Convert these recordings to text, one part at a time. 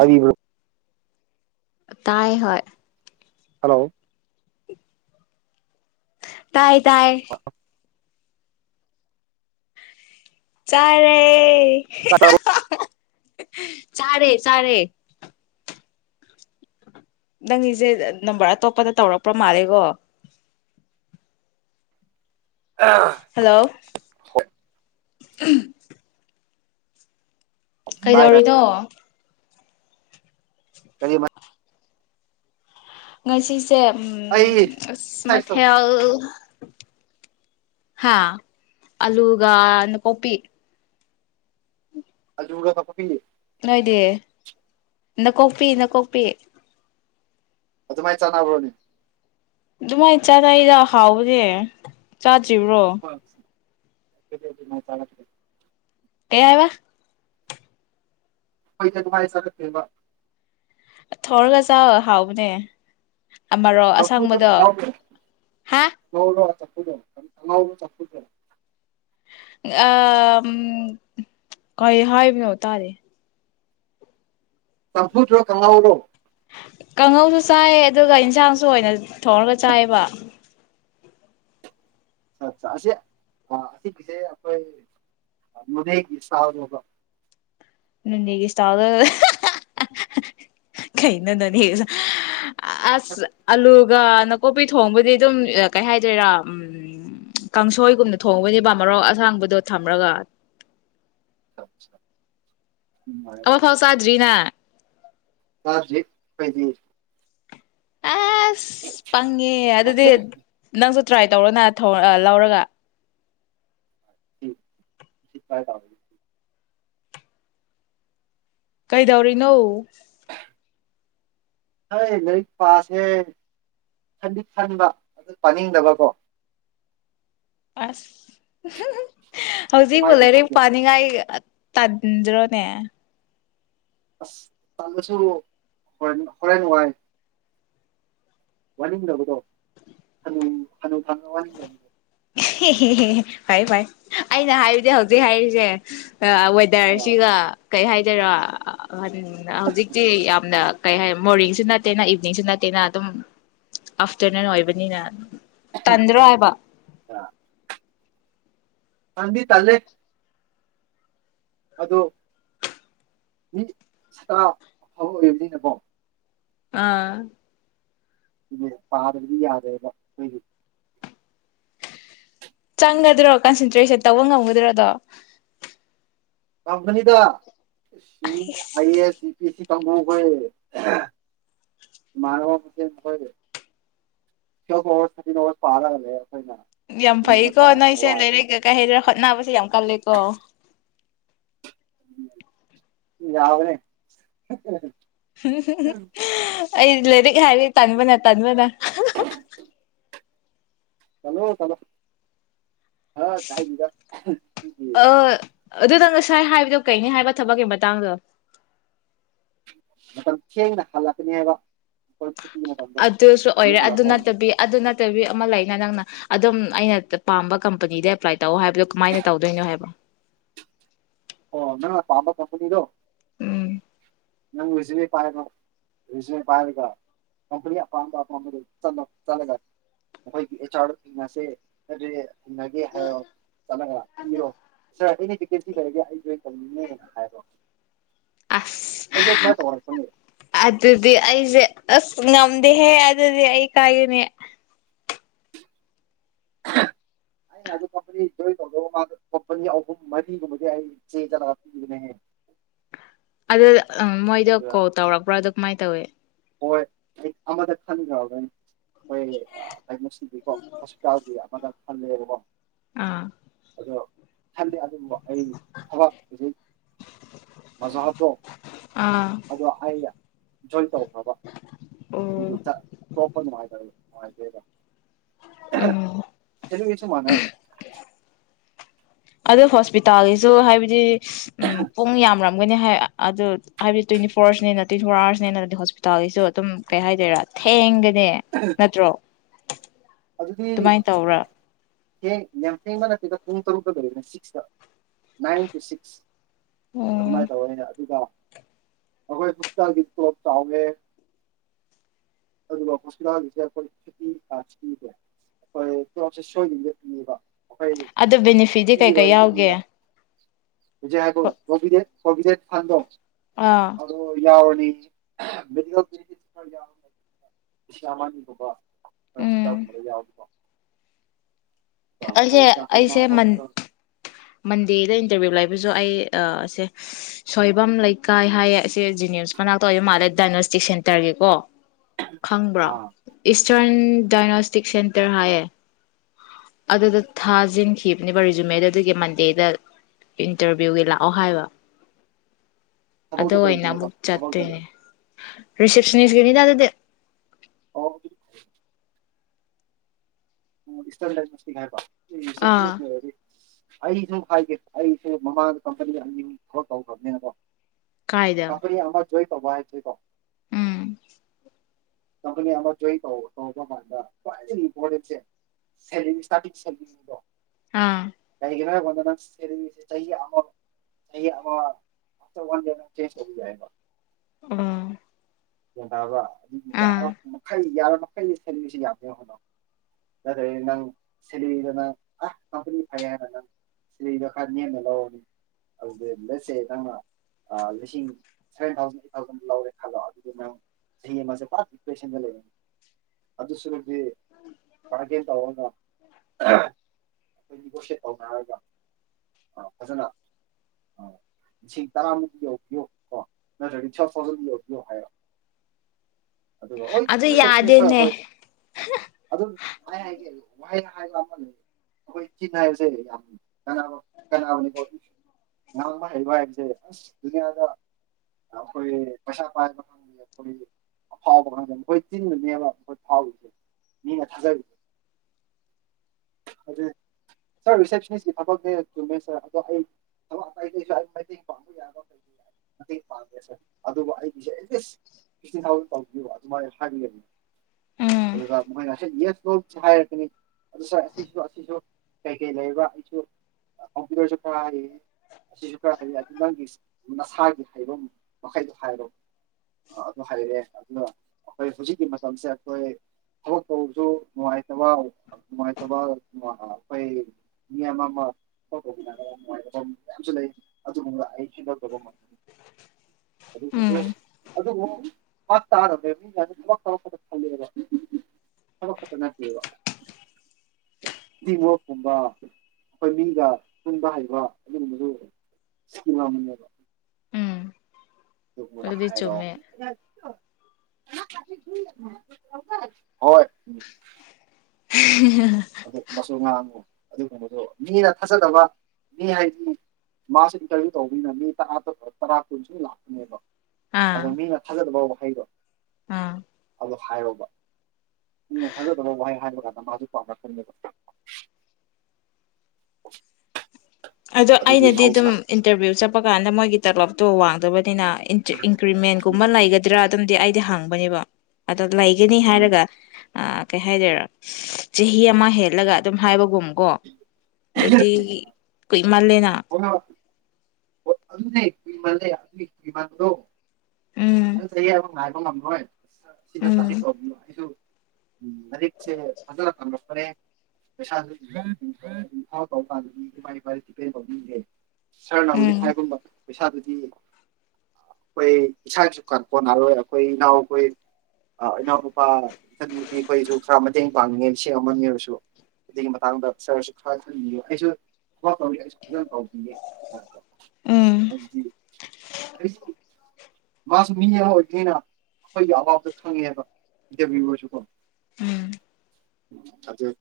ꯑꯔꯤꯕ ꯇꯥꯏ ꯍ ꯍꯜꯂꯣ ꯇꯥꯏ ꯇꯥꯏ ꯆꯔꯦ [inaudible] [inaudible] ꯆꯥꯔꯦ ꯆꯔꯦ ꯅꯪꯒꯤꯁꯦ ꯅꯝꯕꯔ ꯑꯇꯣꯞꯄꯗ ꯇꯧꯔꯛꯄ꯭ꯔ ꯃꯥꯜꯂꯦꯀꯣ ꯑ ꯍꯜꯂꯣ ꯍꯣꯏ [inaudible] ꯀꯩꯗꯧꯔꯤꯗꯣ ꯀꯔꯤꯕ ꯉꯁꯤ ꯎꯝ ꯑꯩ ꯎꯁ ꯃ ꯑꯦꯛꯁꯔꯁꯥꯏꯁ ꯇꯧ ꯊꯦꯜ ꯍꯥꯥ ꯑꯜꯂꯨꯒ ꯀꯣꯕꯤꯤ ꯑꯒ ꯊꯄ ꯐꯦ ꯅꯀꯣꯛꯄꯤ ꯅꯀꯣꯛꯄꯤ ꯑꯗꯨꯃꯥꯏꯅ ꯆꯥꯟꯅꯕ꯭ꯔꯣꯅꯦ ꯑꯗꯨꯃꯥꯏꯅ ꯆꯥꯗꯥꯏꯗ ꯍꯥꯎꯕꯅꯦꯦ ꯁꯤꯕ꯭ꯔꯣ ꯆ ꯀ ꯍꯥꯏꯕ ꯑꯩꯣꯏ ꯊꯐꯁꯥꯦꯕ ꯊꯣꯔꯒꯖꯥꯎ ꯍꯥꯎꯕꯅꯦ ꯔꯣ ꯆꯝꯐꯨꯠꯂꯣ ꯑꯁꯥꯡꯕꯗꯣ ꯀꯥꯡꯉꯧꯔꯣ ꯍꯥ ꯑꯉ ꯆꯗ ꯑ ꯀꯩ ꯍꯥꯏꯕꯅꯣ ꯇꯥꯔꯦ ꯁꯝꯐꯨ꯭ꯔꯣ ꯀꯃ ꯂꯣ ꯀꯥꯡꯍꯧꯁꯨ ꯆꯥꯏꯌꯦ ꯑꯗꯨꯒ ꯏꯟꯁꯥꯡꯁꯨ ꯑꯣꯏꯅ ꯊꯣꯡꯔꯒ ꯆꯥꯏꯌꯦꯕ ꯑꯁꯤꯦ ꯑꯁꯤ ꯀꯦ ꯑꯩꯣꯏ ꯃꯗ ꯁꯥꯗꯕ ꯅꯅꯤꯒ ꯏꯁꯥꯎꯗ ꯀꯩꯅ ꯅ ꯅꯅꯤ ꯑꯁ ꯑꯂꯒ ꯀꯣꯄꯤ ꯊꯣꯡꯕꯗꯤ ꯑꯗꯨꯝ ꯀꯩ ꯍꯥꯏꯗꯣꯏꯔꯥ ꯀꯥꯡꯁꯣꯏꯒꯨꯝꯅ ꯊꯣꯡꯕꯅꯦ ꯕ ꯃꯔꯣꯛ ꯑꯁꯥꯡꯕꯗꯣ ꯊꯝꯔꯒ ꯑ ꯑꯋꯥꯐꯥꯎ ꯆꯥꯗ꯭ꯔꯤꯅ ꯇꯥꯖ ꯄꯗꯤꯔ ꯑꯦꯁ ꯄꯉꯦ ꯑꯗꯨꯗꯤ ꯅꯪ ꯇ꯭ꯔꯥꯏ ꯇꯧꯔꯣꯅ ꯂꯧꯔꯒ ꯇꯥ ꯀꯩꯗꯧꯔꯤꯅꯣ [unintelligible] ꯍꯣꯏ ꯂꯥꯏꯔꯤꯛ ꯄꯥꯁꯦ ꯈꯗꯤ ꯈꯟꯕ ꯑꯗꯨ ꯄꯥꯅꯤꯡꯗꯕꯀꯣ ꯑꯁ ꯍꯧꯖꯤꯛꯕꯨ ꯀꯃꯥꯏꯅ ꯂꯩꯔꯤꯛ ꯇꯧꯁꯤꯒꯦ ꯄꯥꯅꯤꯡꯉꯥꯏ ꯇꯟꯗ꯭ꯔꯅꯦ ꯑꯁ ꯇꯜ ꯂꯁꯨ ꯍꯣꯔꯦꯟ ꯍꯣꯔꯦꯟ ꯋꯥꯏ ꯋꯥꯅꯤꯡꯗꯕꯗꯣ ꯍꯅꯨ ꯍꯅꯨ ꯊꯪ ꯋꯥꯅꯤꯡꯗꯕꯗꯣ ꯐꯩ ꯐꯩ ꯑꯩꯅ ꯍꯥꯏꯔꯤꯗꯤ ꯍꯧꯖꯤꯛ ꯍꯥꯏꯔꯤꯁꯦ ꯑꯋꯦꯗꯔꯁꯤꯒ ꯀꯩ ꯍꯥꯏꯗꯣꯏꯔꯥ ꯑꯍꯟ ꯍꯧꯖꯤꯛꯇꯤ ꯌꯥꯝꯅ ꯀꯩ ꯍꯥꯏ ꯃꯣꯔꯅꯤꯡꯁꯨ ꯅꯠꯇꯦꯅ ꯏꯚꯤꯅꯤꯡꯁꯨ ꯅꯠꯇꯦꯅ ꯑꯗꯨꯝ ꯑꯥꯐꯇꯔꯅꯨꯟ ꯑꯣꯏꯕꯅꯤꯅ ꯇꯟꯗ꯭ꯔꯣ ꯍꯥꯏꯕ ꯀꯗꯤ ꯇꯂꯦ ꯑꯗꯣ ꯃꯤꯔ ꯐꯥꯎꯔꯛꯏꯕꯅꯤꯅꯦꯕꯣ ꯑꯥ ꯏꯅꯦ ꯄꯥꯗꯕꯗꯤ ꯌꯥꯗꯦꯕꯣꯏ ꯆꯪꯒꯗ꯭ꯔꯣ ꯀꯟꯁꯦꯟꯇ꯭ꯔꯦꯁꯟ ꯇꯧꯕ ꯉꯝꯒꯗ꯭ꯔꯣꯗꯣ ꯀꯝꯄꯅꯤꯗ [unintelligible] [unintelligible] ꯌꯥꯝ ꯐꯩꯀꯣ ꯅꯣꯏꯁꯦ ꯂꯩꯔꯛ ꯀꯩꯀꯩ ꯍꯩꯔ ꯍꯣꯠꯅꯕꯁꯦ ꯌꯥꯝ ꯀꯜꯂꯦꯀꯣ ꯌꯥꯕꯅꯦ [inaudible] ꯑꯩ ꯂꯥꯏꯔꯤꯛ ꯍꯥꯏꯔꯤ ꯇꯟꯥꯟꯕꯅ ꯇꯟꯥꯟꯕꯅ ꯍꯂꯣ ꯆꯂꯣ ꯍ [unintelligible] ꯑꯗꯨꯗꯪ ꯉꯁꯥꯏ ꯍꯥꯏꯕꯗꯣ ꯀꯩꯅꯤ ꯍꯥꯏꯕ ꯊꯕꯛꯀꯤ ꯃꯇꯥꯡꯗꯣ ꯃꯇꯝꯊꯦꯡꯅ ꯍꯜꯂꯛꯀꯅꯤ ꯍꯥꯏꯕ ꯃꯇꯝꯗꯣ ꯑꯗꯨꯁꯨ ꯌꯨꯝ ꯑꯣꯏꯔꯦ ꯑꯗꯨ ꯍꯜꯂꯛꯄ ꯃꯇꯝꯗꯣ ꯅꯠꯇꯕꯤ ꯑꯗꯨ ꯅꯠꯇꯕꯤ ꯑꯃ ꯂꯩꯅ ꯅꯪꯅ ꯑꯗꯨꯝ ꯑꯩꯅ ꯄꯥꯝꯕ ꯀꯝꯄꯅꯤꯗ ꯑꯦꯄ꯭ꯂꯥꯏ ꯇꯧ ꯍꯥꯏꯕꯗꯣ ꯀꯃꯥꯏꯅ ꯇꯧꯗꯣꯏꯅꯣ ꯍꯥꯏꯕ ꯑꯣ ꯃ ꯐꯥꯝꯕ ꯀꯝꯄꯅꯤꯗꯣ ꯎꯝ [inaudible] ꯅꯪ ꯔꯤꯖꯅꯦꯦꯜ ꯄꯥꯏꯔ ꯔꯤꯖꯅꯦ ꯄꯥꯏꯔꯒ ꯀꯝꯄꯅꯤ ꯑꯄꯥꯝꯕ ꯑꯄꯥꯝꯕꯗꯨ ꯆꯠꯂꯒ ꯑꯩꯈꯣꯏꯒꯤ ꯑꯦꯆ ꯑꯥꯔ ꯑꯁꯦ ꯍꯥꯏꯗꯤ ꯊꯟꯅꯒꯦ ꯍꯥꯏꯔꯣ ꯆꯂ ꯏꯔꯣꯅꯤ ꯁꯤ ꯄ ꯍꯥꯏꯒ ꯍꯥꯏꯕ ꯑꯁ ꯑꯗꯨ ꯑꯗꯨꯗꯤ ꯑꯩꯁꯦ ꯑꯁ ꯉꯝꯗꯦꯍꯦ ꯑꯗꯨꯗꯤ ꯑꯩ ꯀꯥꯏꯒꯅꯦ ꯑꯩꯅ ꯑꯗꯨ ꯀꯝꯄꯅꯤ ꯖꯣꯏꯟ ꯇꯧꯖꯧꯕ ꯃꯥ ꯀꯝꯄꯅꯤ ꯑꯍꯨꯝ ꯃꯔꯤꯒꯨꯝꯕꯗꯤ ꯑꯩ ꯆꯦꯟꯖꯔꯒ ꯄꯤꯕꯅꯦ ꯑꯗꯨ ꯑ ꯃꯣꯏꯗꯣ ꯀꯣꯜ ꯇꯧꯔꯛꯄ꯭ꯔꯥ ꯑꯗꯨ ꯀꯃꯥꯏꯅ ꯇꯧꯏꯤ ꯑꯣ ꯑꯃꯗ ꯈꯟꯒꯎꯒꯅꯤ ꯑꯩꯈꯣꯏ ꯉꯥꯁꯤꯗꯤꯀꯣ ꯍꯣꯁꯄꯤꯇꯥꯜꯒꯤ ꯑꯃꯗ ꯑꯟꯅꯔꯃ ꯑꯥ ꯊꯗ ꯑꯗꯨꯨꯝꯕ ꯑꯩꯒꯤ ꯊꯕꯛ ꯍꯧꯖꯤꯛ ꯃꯖꯥꯇꯣ ꯑꯥ ꯑꯗꯣ ꯑꯩꯅ ꯏꯟꯖꯣꯏ ꯇꯧꯕ ꯑꯣ ꯑꯗꯗ ꯎꯝ ꯁꯤꯁꯨ ꯀꯁꯨ ꯃꯅꯦ [inaudible] ꯑꯗꯨ ꯍꯣꯁꯄꯤꯇꯥꯜꯒꯤꯁꯨ ꯍꯥꯏꯕꯗꯤ ꯎꯝ ꯄꯨꯡ ꯌꯥꯝꯉꯤ ꯃꯣꯏꯅ ꯍꯥꯏ ꯑꯗꯨꯠ ꯍꯥꯏꯕꯗꯤ ꯇꯦꯟꯠꯌ ꯐꯣꯔ ꯅꯤꯅꯥ ꯇꯤꯟꯇꯤ ꯐꯣꯔ ꯑꯋꯥꯔꯁ ꯅꯤꯅꯥ ꯍꯣꯁꯄꯤꯇꯥꯜꯒꯤꯁꯨ ꯑꯗꯨꯝ ꯀꯩ ꯍꯥꯏꯗꯣꯏꯔ ꯊꯦꯡꯒ ꯅꯦ ꯅꯠꯇ꯭ꯔꯣ ꯑꯗꯨꯗꯤ ꯑꯗꯨꯃꯥꯏꯅ ꯇꯧꯔꯥ ꯊꯦꯡ ꯌꯥꯝ ꯊꯦꯡꯕ ꯅꯇꯦꯗ ꯄꯨꯡ ꯇꯔꯨꯛꯀ ꯂꯩꯔꯦꯅ ꯁꯤꯛꯁ ꯇꯥ ꯅꯥꯏꯟ ꯇꯨ ꯁꯤꯛꯁ ꯎꯝ ꯑꯗꯨꯃꯥꯏꯅ ꯇꯥꯑꯣꯏꯅꯥ ꯑꯗꯨꯒ ꯑꯩꯈꯣꯏ ꯍꯨꯁꯀꯒꯤ ꯇꯣꯞ ꯇꯥꯍꯧꯔꯦ ꯑꯗꯨꯒ ꯐꯨꯁꯅꯥꯒꯤꯁꯦ ꯑꯩꯈꯣꯏ ꯐꯥꯞꯇꯤ ꯄꯔꯦ [unintelligible] ꯁꯣꯏꯅꯦ ꯅꯦꯕꯥ ꯑꯗꯤ ꯕꯅꯥꯐꯤꯗꯤ ꯀꯩꯀꯩ ꯌꯥꯎꯒꯦ [unintelligible] ꯐꯣꯔꯕꯤꯖꯠ ꯐꯥꯟꯗꯣ ꯑꯥ ꯑꯗꯣ ꯌꯥꯎ ꯅꯤ ꯕꯤꯗꯤꯑꯣ ꯀꯦꯗꯔ꯭ꯦꯠ ꯈꯔꯥ ꯌꯥꯑꯣꯅꯩ ꯕ ꯁꯥꯝꯝꯥꯅꯤꯒꯨꯝꯕ ꯑꯣꯏ ꯌꯥꯑꯣꯏ ꯑꯩꯁꯦ ꯑꯩꯁꯦ ꯀꯦ [unintelligible] ꯃꯟꯗꯦꯗ ꯏꯟꯇꯔꯚꯤꯌꯨ ꯂꯩꯕꯁꯨ ꯑꯩ ꯑꯥ ꯁꯦ ꯁꯣꯏꯕꯝ ꯂꯩꯀꯥꯏ ꯍꯥꯏꯌꯦꯁꯦ ꯖꯤꯅꯦꯁ ꯃꯅꯥꯛꯇ ꯂꯩꯕ ꯃꯥꯜꯂꯦ ꯗꯥꯏꯅꯧꯁꯇꯤ ꯁꯦꯟꯇꯔꯒꯤꯀꯣ ꯈꯪꯕ꯭ꯔꯣ ꯑꯥ ꯏꯁꯇꯔꯟ ꯗꯥꯏꯅꯣꯁꯇꯤꯛ ꯁꯦꯟꯇꯔ ꯍꯥꯏꯌꯦ ꯑꯗꯨꯗꯥ ꯊꯥꯖꯦꯟ ꯈꯞ ꯅꯦꯕꯔ ꯔꯦꯖꯨꯃꯦꯗꯨ ꯑꯗꯨꯒꯤ ꯃꯟꯗꯦꯗ ꯏꯟꯇꯔꯚꯤꯌꯨꯒꯤ ꯂꯥꯛꯑꯣ ꯍꯥꯏꯕ ꯑꯗꯨ ꯊꯕꯛꯇꯣ ꯑꯣꯏꯅ ꯀꯩꯅꯣꯕ ꯑꯃꯨꯛ ꯊꯕꯛꯇ ꯆꯠꯇꯣꯏꯅꯦ ꯂꯩ ꯁꯔꯤ ꯁꯔꯤꯗ ꯑꯗꯨꯗꯤ ꯑꯣ [unintelligible] ꯑꯥ [unintelligible] ꯑꯩꯁꯨ ꯍꯥꯏꯒꯦ ꯑꯩꯁꯦ ꯃꯃꯥꯡꯗ ꯀꯝꯄꯅꯤ ꯑꯅꯤ ꯊꯕꯛ ꯇꯧꯈ꯭ꯔꯕꯅꯤꯅꯥ ꯀꯦ ꯀꯥꯏꯗ ꯀꯝꯄꯥꯅꯤ ꯑꯃꯠ ꯊꯣꯌ ꯇꯧꯕꯥ ꯍꯥꯏꯗꯤꯀꯣ ꯎꯝ ꯀꯝꯞꯅꯤ ꯑꯃꯥ ꯇꯧꯕꯥ ꯇꯧꯕꯥꯃꯥꯟꯗ ꯈꯣꯌꯗꯒꯤ ꯄꯣꯔꯦꯟꯁꯦ ꯁꯧꯔꯤꯟ ꯁꯇꯔꯇꯤꯛ [unintelligible] ꯀꯦ ꯑꯥ [unintelligible] ꯑꯥ ꯒꯦꯟ ꯇꯥꯕꯥ ꯃꯤ ꯌꯥꯝ ꯃꯈꯜ ꯌꯥꯝ ꯃ ꯀꯩ ꯏꯁꯜꯁꯤ ꯌꯥꯗ ꯍꯅꯣ ꯅꯠꯇ꯭ꯔꯗꯤ ꯅꯪꯦꯂꯔꯤꯗ ꯅꯪ ꯑ ꯀꯝꯄꯅꯤ ꯐꯩꯦ ꯍꯥꯏꯅ ꯅꯪꯦꯂꯔꯤꯗ ꯈꯔ ꯅꯦꯝꯅ ꯂꯧꯔꯅꯤ ꯑꯗꯨꯦꯠꯁꯦ ꯅꯪꯅ ꯂꯤꯁꯤꯡ ꯁꯚꯦꯟ ꯊꯥꯎꯖꯟ ꯑꯩꯠ ꯊꯥꯎꯖꯟ ꯂꯧꯔꯦ ꯈꯜꯂꯣ ꯑꯗꯨꯗ ꯅꯪ ꯆꯍꯤ ꯑꯃꯦ ꯄꯨꯞ ꯏꯦꯁꯟꯗ ꯂꯩꯔꯅꯤ ꯑꯗꯨꯁꯨ ꯕꯥꯔꯒꯦꯟ ꯇꯧꯔꯒ ꯑꯩꯈꯣꯏ ꯅꯦꯒꯣꯁꯤꯌꯦꯠ ꯇꯧꯅꯔꯒ ꯑ ꯐꯖꯅ ꯂꯤꯁꯤꯡ ꯇꯔꯥꯃꯨꯛꯛꯇ ꯌꯧꯕꯤꯌꯨ ꯀꯣ ꯅꯠꯇ꯭ꯔꯗꯤ ꯊꯔꯚ ꯊꯥꯎꯖꯟ ꯌꯧꯕꯤꯌꯣ ꯍꯥꯏꯔꯣ ꯑꯗꯨꯒ ꯍꯣꯏ ꯑꯗꯨ ꯃꯦꯁꯦꯁꯤꯅꯤ ꯁꯥꯔ ꯌꯥꯗꯦꯅꯦ ꯍꯣꯏ ꯑꯗꯨ ꯃꯥ ꯍꯥꯏꯦ ꯋꯥ ꯍꯥꯏꯕ ꯑꯃ ꯂꯩ ꯑꯩꯈꯣꯏ ꯆꯤꯟꯤꯟ ꯍꯥꯏꯕꯁꯦ ꯌꯥꯝ ꯀꯅ ꯀꯅ ꯑꯃꯅꯤꯅꯤꯣ ꯉꯥꯡꯕ ꯍꯩꯕ ꯍꯥꯏꯕꯁꯦ ꯑꯁ ꯗꯨꯅꯤꯌꯥꯗ ꯑꯩꯈꯣꯏ ꯄꯩꯁꯥ ꯄꯥꯏꯕ ꯈꯪꯗꯦ ꯑꯩꯈꯣꯏ ꯑꯐꯥꯎꯕ ꯈꯪꯗꯦ ꯃꯈꯣꯏ ꯇꯤꯟꯕꯅꯦꯕ ꯃꯈꯣꯏ ꯐꯥꯎꯔꯤꯁꯦ ꯃꯤꯅ ꯊꯥꯖꯔꯤꯦ ꯑꯗꯨ ꯁꯥꯔ ꯔꯤꯁꯦꯞꯁꯅꯤꯁꯀꯤ ꯊꯕꯛꯁꯦ ꯆꯨꯝꯃꯦ ꯁꯥꯔ ꯑꯗꯣ ꯑꯩ ꯊꯕꯛ ꯑꯥꯏꯗꯩꯁꯨ ꯑꯩ ꯃꯇꯦꯡ ꯄꯥꯡꯕ ꯌꯥꯕ ꯀꯩ ꯃꯇꯦꯡ ꯄꯥꯡꯒꯦ ꯁꯥꯔ ꯑꯗꯨꯕꯨ ꯑꯩꯒꯤꯁꯦ ꯑꯦꯠꯂꯤꯁ ꯐꯤꯇꯤꯟ ꯊꯥꯎꯖꯟ ꯇꯧꯕꯤꯌꯕ ꯑꯗꯨꯃꯥꯏꯅ ꯍꯥꯏꯕꯤꯌꯅꯤ ꯎꯝ ꯑꯗꯣ ꯃꯈꯣꯏꯅꯁ ꯌꯦꯁ ꯂꯣꯁꯦ ꯍꯥꯏꯔꯛꯀꯅꯤ ꯑꯗꯨꯗ ꯁꯥꯔ ꯑꯁꯤꯁꯨ ꯑꯁꯤꯁꯨ ꯀꯩ ꯀꯩ ꯂꯩꯕ꯭ꯔꯥ ꯑꯩꯁꯨ ꯀꯝꯄ꯭ꯌꯨꯇꯔꯁꯨ ꯈꯔ ꯍꯩ ꯑꯁꯤꯁꯨ ꯈꯔ ꯍꯩꯌꯦ ꯑꯗꯨ ꯅꯪꯒꯤ ꯅꯁꯥꯒꯤ ꯍꯩꯕ ꯃꯈꯩꯗꯣ ꯍꯥꯏꯔꯣ ꯑꯗꯨ ꯍꯩꯔꯦ ꯑꯗꯨꯅ ꯑꯩꯈꯣꯏ ꯍꯧꯖꯤꯛꯀꯤ ꯃꯇꯝꯁꯦ ꯑꯩꯈꯣꯏ ꯊꯕꯛ ꯇꯧꯕꯁꯨ ꯅꯨꯡꯉꯥꯏꯇꯕ ꯅꯨꯡꯉꯥꯏꯇꯕ ꯑꯩꯈꯣꯏ ꯃꯤ ꯑꯃ ꯑꯃ ꯊꯕꯛ ꯇꯧꯕꯤ ꯅꯨꯡꯉꯥꯏꯇꯕ ꯃꯌꯥꯝꯁꯨ ꯂꯩ ꯑꯗꯨ ꯑꯩ ꯈꯦꯟꯗꯣꯛ ꯇꯕ ꯉꯝꯒꯅꯤ ꯑꯗꯨ ꯃꯗꯨ ꯎꯝ ꯑꯗꯨꯕꯨ ꯄ ꯇꯥꯔꯝꯃꯦꯕ ꯃꯤ ꯃꯅ ꯊꯕꯛ ꯊꯧꯔꯄꯗ ꯈꯂꯦꯕ ꯊꯕꯛ ꯈꯛꯇ ꯅꯠꯇꯦꯕ ꯏꯤ ꯃꯞꯀꯨꯝꯕ ꯑꯩꯈꯣꯏ ꯃꯤꯒ ꯄꯨꯟꯕ ꯍꯩꯕ ꯑꯗꯨꯒꯨꯝꯕꯗꯨꯀꯤꯝ ꯑꯃꯅꯦꯕ ꯎꯝ ꯅ ꯑꯗꯨꯗꯤ ꯍꯥꯏꯔꯣ ꯆꯨꯝꯃꯦ ꯍꯣꯏ ꯎ ꯎꯝ ꯑꯁꯨ ꯉ ꯑꯗꯨꯒ ꯀꯩꯅꯣꯗꯣ ꯃꯤꯅ ꯊꯥꯖꯗꯕ ꯃꯤ ꯍꯥꯏꯗꯤ ꯃꯥꯁꯨ ꯏꯟꯇꯔꯚꯤꯌꯨ ꯇꯧꯕꯅꯤꯅ ꯃꯤ ꯇꯔꯥ ꯇꯔꯥ ꯀꯨꯟꯁꯨ ꯂꯥꯛꯄꯅꯦꯕ ꯑꯥ ꯑꯗꯣ ꯃꯤꯅ ꯊꯥꯒꯠꯂꯕꯥꯎꯕ ꯍꯥꯏꯕꯣ ꯑꯥ ꯣ ꯍꯥꯏꯔꯣꯕ ꯎꯝ ꯊꯥꯖꯗꯕ ꯋꯥꯍꯩ ꯍꯥꯏꯕ ꯀꯥꯟꯗ [unintelligible] ꯄꯔ ꯑꯗꯣ ꯑꯩꯅꯗꯤ ꯑꯗꯨꯝ ꯏꯟꯇꯔꯚꯤꯌꯨ ꯆꯠꯄ ꯀꯥꯟꯗ ꯃꯣꯏꯒꯤ ꯇꯂꯞꯇꯣ ꯋꯥꯡꯗꯕꯅꯤꯅ ꯏꯟꯀ꯭ꯔꯤꯃꯦꯟꯒꯨꯝꯕ ꯂꯩꯒꯗ꯭ꯔꯥ ꯑꯗꯨꯝꯗꯤ ꯑꯩ ꯗꯤ ꯍꯥꯡꯕꯅꯦꯕ ꯑꯗꯣ ꯂꯩꯒꯅꯤ ꯎꯝ ꯍꯥꯏꯔꯒ ꯑ ꯀꯩ ꯍꯥꯏꯗꯣꯏꯔꯥ ꯆꯍꯤ ꯑꯃ ꯍꯦꯠꯂꯒ ꯑꯗꯨꯝ ꯍꯥꯏꯕꯒꯨꯝ ꯀꯣ ꯑꯗꯨꯗꯤ ꯀ ꯏꯃꯜꯂꯦꯅ ꯑꯅꯤ ꯀꯔꯤꯃꯅꯦ ꯑꯅꯤ ꯀꯤꯃ ꯂꯣ ꯎꯝ ꯁꯕ ꯃꯥ ꯍ ꯂꯥꯡ꯭ꯔꯏ ꯁꯤꯗ ꯁ ꯎꯝ ꯄꯣꯂꯦꯝꯁꯨ ꯎꯝ ꯍꯧꯖꯤꯛꯁꯦ ꯐꯖꯅ ꯇꯝꯂꯛꯄꯔꯦ ꯄꯩꯁꯥꯐꯥꯎ ꯇꯧ ꯀꯥꯟꯗꯤ ꯏ ꯏꯄ ꯇꯧꯗꯦ ꯁꯥꯔꯅ ꯍꯧꯖꯤꯛ ꯎꯝ ꯍꯥꯏꯒꯨꯝꯕ ꯄꯩꯁꯥꯗꯨꯗꯤ ꯑꯩꯈꯣꯏ ꯏꯁꯥꯒꯤꯁꯨ ꯀꯥꯟꯛꯄ ꯅꯥꯔꯣꯏ ꯑꯩꯈꯣꯏ ꯏꯅꯥꯎꯈꯣꯏ ꯏꯅꯥꯎꯅꯄꯥ ꯏꯆꯟ ꯅꯨꯨꯄꯤ ꯑꯩꯈꯣꯏꯁꯨ ꯈꯔ ꯃꯇꯦꯡ ꯄꯥꯡꯉꯉꯦ ꯏꯁꯤꯡ ꯑꯃꯔꯁꯨ ꯑꯗꯨꯒꯤ ꯃꯇꯥꯡꯗ ꯁꯔꯁꯨ ꯈꯔ ꯈꯟꯕꯤꯌꯨ ꯑꯩꯁꯨ ꯇ ꯐꯖꯅꯥ ꯇꯧꯕꯤꯌꯦ ꯎꯝ ꯑꯗꯨꯗ ꯃꯥꯁꯨ ꯃꯤ ꯑꯃ ꯑꯣꯏꯕꯅꯤꯅ ꯑꯩꯈꯣꯏꯒꯤ ꯑꯋꯥꯕꯗꯣ ꯈꯪꯉꯦꯕ ꯏꯟꯇꯔꯚꯤꯌꯨ ꯁꯨꯀꯣ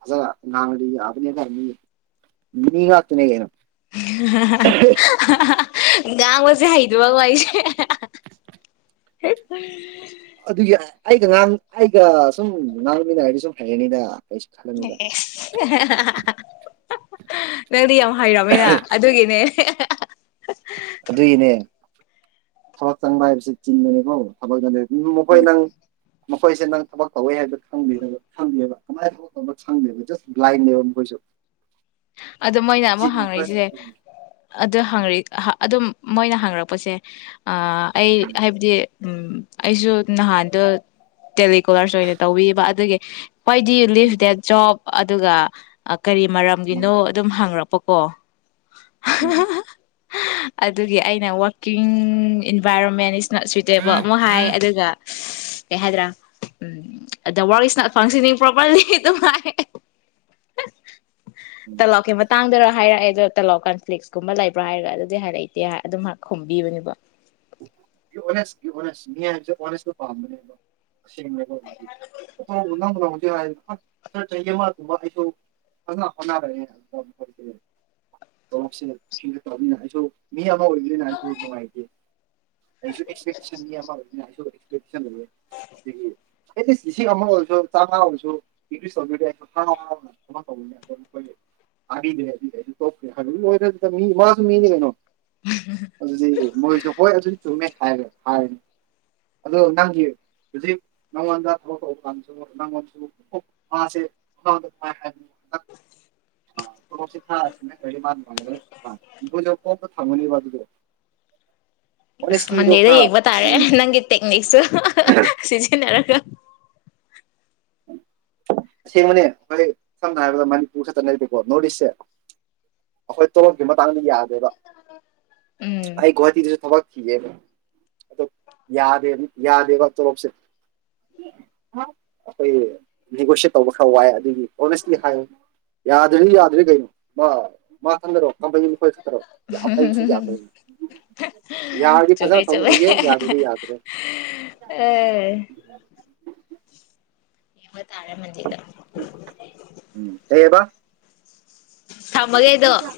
ꯐꯖꯅꯥ ꯉꯥꯡ ꯉꯥ ꯗꯤ ꯌꯥꯕꯅꯦ ꯗꯥ ꯃꯤ ꯉꯛ ꯇꯥꯅꯦ ꯀꯔꯤꯅꯣ [unintelligible] ꯉꯥꯡꯕꯁꯦ ꯍꯩꯇꯕꯥ ꯀꯣ ꯑꯩꯁꯦ ꯍ ꯑꯗꯨꯒꯤ ꯑꯩꯒ ꯉꯍꯥꯟ ꯑꯩꯒ ꯁꯨꯝ ꯉꯥꯟꯃꯤꯅ ꯍꯥꯏꯔꯗꯤ ꯁꯨꯝ ꯍꯩꯒꯅꯤꯗ ꯑꯦ ꯅꯪ ꯗꯤ ꯌꯥꯝ ꯍꯩꯔꯝꯃꯦ ꯅ ꯑꯗꯨꯒꯤꯅꯦ [inaudible] ꯎꯝ ꯃꯈꯈꯣꯏ ꯅꯪ ꯃꯈꯣꯏꯁꯦ ꯅꯪ ꯊꯕꯛ ꯇꯧꯋꯦ ꯍꯥꯏꯕꯗ ꯈꯗ ꯈꯪꯗꯦꯕ ꯀꯃꯥꯏꯅ ꯊꯕꯛ ꯇꯧꯅ ꯈꯪꯗꯦꯕ ꯖꯁ ꯕ꯭ꯂꯥꯏꯟꯅꯦꯕ ꯃꯈꯣꯏꯁꯨ ꯑꯗꯣ ꯃꯣꯏꯅ ꯑꯃꯨꯛ ꯍꯪꯔꯤꯁꯤꯁꯦ ꯑꯗꯨ ꯍꯪ ꯑꯗꯨꯝ ꯃꯣꯏꯅ ꯍꯥꯡꯔꯛꯄꯁꯦ ꯑꯩ ꯍꯥꯏꯕꯗꯤ ꯎꯝ ꯑꯩꯁꯨ ꯅꯍꯥꯟꯗꯣ ꯇꯦꯂꯤꯀꯣꯂꯔꯁ ꯑꯣꯏꯅ ꯇꯧꯕꯤꯕ ꯑꯗꯨꯒꯤ why did you leave that job ꯑꯗꯨꯒ ꯀꯔꯤ ꯅꯣ ꯑꯗꯨꯝ ꯍꯥꯡꯉꯛꯄ ꯑꯣ ꯎꯝ ꯑꯗꯨꯒꯤ ꯑꯩꯅ ꯋꯥꯔꯀꯤꯡ ꯏꯟꯚꯥꯏꯔꯣꯟꯃꯦꯟ ꯅꯣꯠ ꯁꯨꯏꯇꯦꯕ ꯑꯃꯨꯛ ꯍꯥꯏ ꯑꯗꯨꯒ ꯀꯩ ꯍꯥꯏꯗ꯭ꯔꯥ ꯎꯝ ꯑꯗ work is not functioning properly ꯑꯗꯨ ꯍꯥꯏ ꯇꯂꯣꯞꯀꯤ ꯃꯇꯥꯡꯗꯔ ꯍꯥꯏꯔꯛꯑꯦ ꯑꯗꯣ ꯇꯂꯥꯎ ꯀꯟꯐ꯭ꯂꯤꯛꯁꯀꯨꯝꯕ ꯂꯩꯕ꯭ꯔꯥ ꯍꯥꯏꯔꯒ ꯑꯗꯨꯗꯤ ꯍꯥꯏꯔꯛꯏꯇꯦ ꯑꯗꯨꯝꯥꯏꯍ ꯈꯣꯝꯕꯤꯕꯅꯦꯕ ꯍꯥꯏꯕꯁꯦꯁꯇ ꯄꯥꯝꯕꯅꯦꯕ ꯑꯁꯦꯡꯕ ꯅꯧ ꯅ ꯍꯧꯁꯛ ꯍꯥꯏꯔ ꯆꯍꯤ ꯑꯃꯒꯨꯝꯕ ꯑꯩꯁꯨ ꯐꯖꯅ ꯍꯣꯠꯅꯔꯛꯑꯦ ꯑꯗꯨꯒ ꯃꯈꯣꯏꯁꯦꯁꯦ ꯍꯤꯡꯒꯠꯇꯕꯅꯤꯅ ꯑꯩꯁꯨ ꯍ ꯏꯕ ꯅ ꯍꯥꯏꯥꯏꯦ ꯁꯄꯁꯟ ꯑꯗꯒꯤ ꯑꯦꯠꯁ ꯂꯤꯁꯤꯡ ꯑꯃ ꯑꯣꯏꯔꯁꯨ ꯆꯥꯝꯃꯉꯥ ꯑꯣꯏꯔꯁꯨ ꯏꯁ ꯇꯧꯕꯤꯔ ꯑꯩꯁꯨ ꯍꯔꯥꯎꯔꯥꯎ ꯇꯧꯕꯅꯦ ꯑꯣ ꯑꯩꯈꯣꯏ ꯇꯥꯕꯤꯗ꯭ꯔꯦ ꯑꯗꯨꯗꯤ ꯑꯩꯁꯨ ꯇꯣꯛꯇ꯭ꯔꯦ ꯍꯥꯏꯕ ꯂꯣꯏ꯭ꯔ ꯑꯗꯨꯗ ꯃꯤ ꯃꯥꯁꯨ ꯃꯤꯅꯤ ꯀꯩꯅꯣ ꯑꯗꯨꯗꯤ ꯃ ꯆ ꯍꯣꯏ ꯑꯗꯨ ꯆꯨꯝꯃꯦ ꯍꯥꯏꯔꯦ ꯍꯥꯏꯔꯅꯤ ꯑꯗꯣ ꯅꯪꯒꯤ ꯍꯧꯖꯤꯛ ꯅꯪꯉꯣꯟꯗ ꯊꯕꯛ ꯇꯧꯕ ꯀꯥꯟꯗꯁꯨ ꯅꯪꯉꯣꯟꯁꯨ ꯃꯥꯁꯦ ꯍꯥꯏ ꯍ ꯄ꯭ꯔꯣꯁꯤ ꯊꯥ ꯃꯥꯔ ꯋꯥꯔ ꯕꯨꯂ ꯀꯣꯛꯄ ꯊꯃꯅꯤ ꯋꯥ ꯑꯗꯨꯗꯣ ꯑ ꯑꯣꯅꯦꯁꯇꯤꯗꯣ ꯃꯟꯗꯦꯗ ꯈꯔ ꯌꯦꯡꯕ ꯇꯥꯔꯦ ꯁꯤꯖꯤꯟꯅꯧ ꯅꯪꯒꯤ ꯇꯦꯛꯅꯤꯛꯁꯨ ꯁꯤꯁꯤꯟꯅꯔꯒ ꯑꯁꯦꯡꯕꯅꯦ ꯑꯩꯈꯣꯏ ꯁꯝꯅ ꯍꯥꯏꯔꯕꯗ ꯃꯅꯤꯄꯨꯔ ꯈꯛꯇꯅꯦꯕꯀꯣ ꯅꯣꯔꯠ ꯏꯁꯁꯦ ꯑꯩꯈꯣꯏ ꯇꯣꯂꯞꯀꯤ ꯃꯇꯥꯡꯅꯤ ꯌꯥꯗꯦꯕ ꯎꯝ ꯑꯩ ꯒꯣꯍꯇꯤꯗꯨꯁꯨ ꯊꯕꯛ ꯊꯤꯌꯦꯕ ꯑꯣ ꯌꯥꯗ ꯌꯥꯗꯦꯕ ꯇꯣꯂꯣꯞꯁꯦ ꯑꯩꯈꯣꯏꯦꯒꯣꯁꯤ ꯇꯧꯕ ꯈꯔ ꯋꯥꯏꯦ ꯑꯗꯨꯒꯤ ꯑꯣꯅꯦꯁꯂꯤ ꯍꯥꯏ ꯌꯥꯗ꯭ꯔꯗꯤ ꯌꯥꯗ꯭ꯔꯔꯤ ꯀꯩꯅꯣ ꯃꯥ ꯃꯥ ꯈꯪꯗꯔꯣ ꯀꯄꯣꯏ ꯌꯥꯔꯗꯤ ꯆꯨꯞꯃꯦ ꯐꯖꯅ ꯆꯃꯦꯩ ꯇꯧꯕꯤꯒꯦ ꯌꯥꯗ꯭ꯔꯗꯤ ꯌꯥꯗ꯭ꯔꯦ ꯑ [unintelligible] ꯇꯥꯔꯃꯟꯗꯗ ꯀꯩꯑꯕ ꯊꯃꯒꯗꯨꯣ [unintelligible]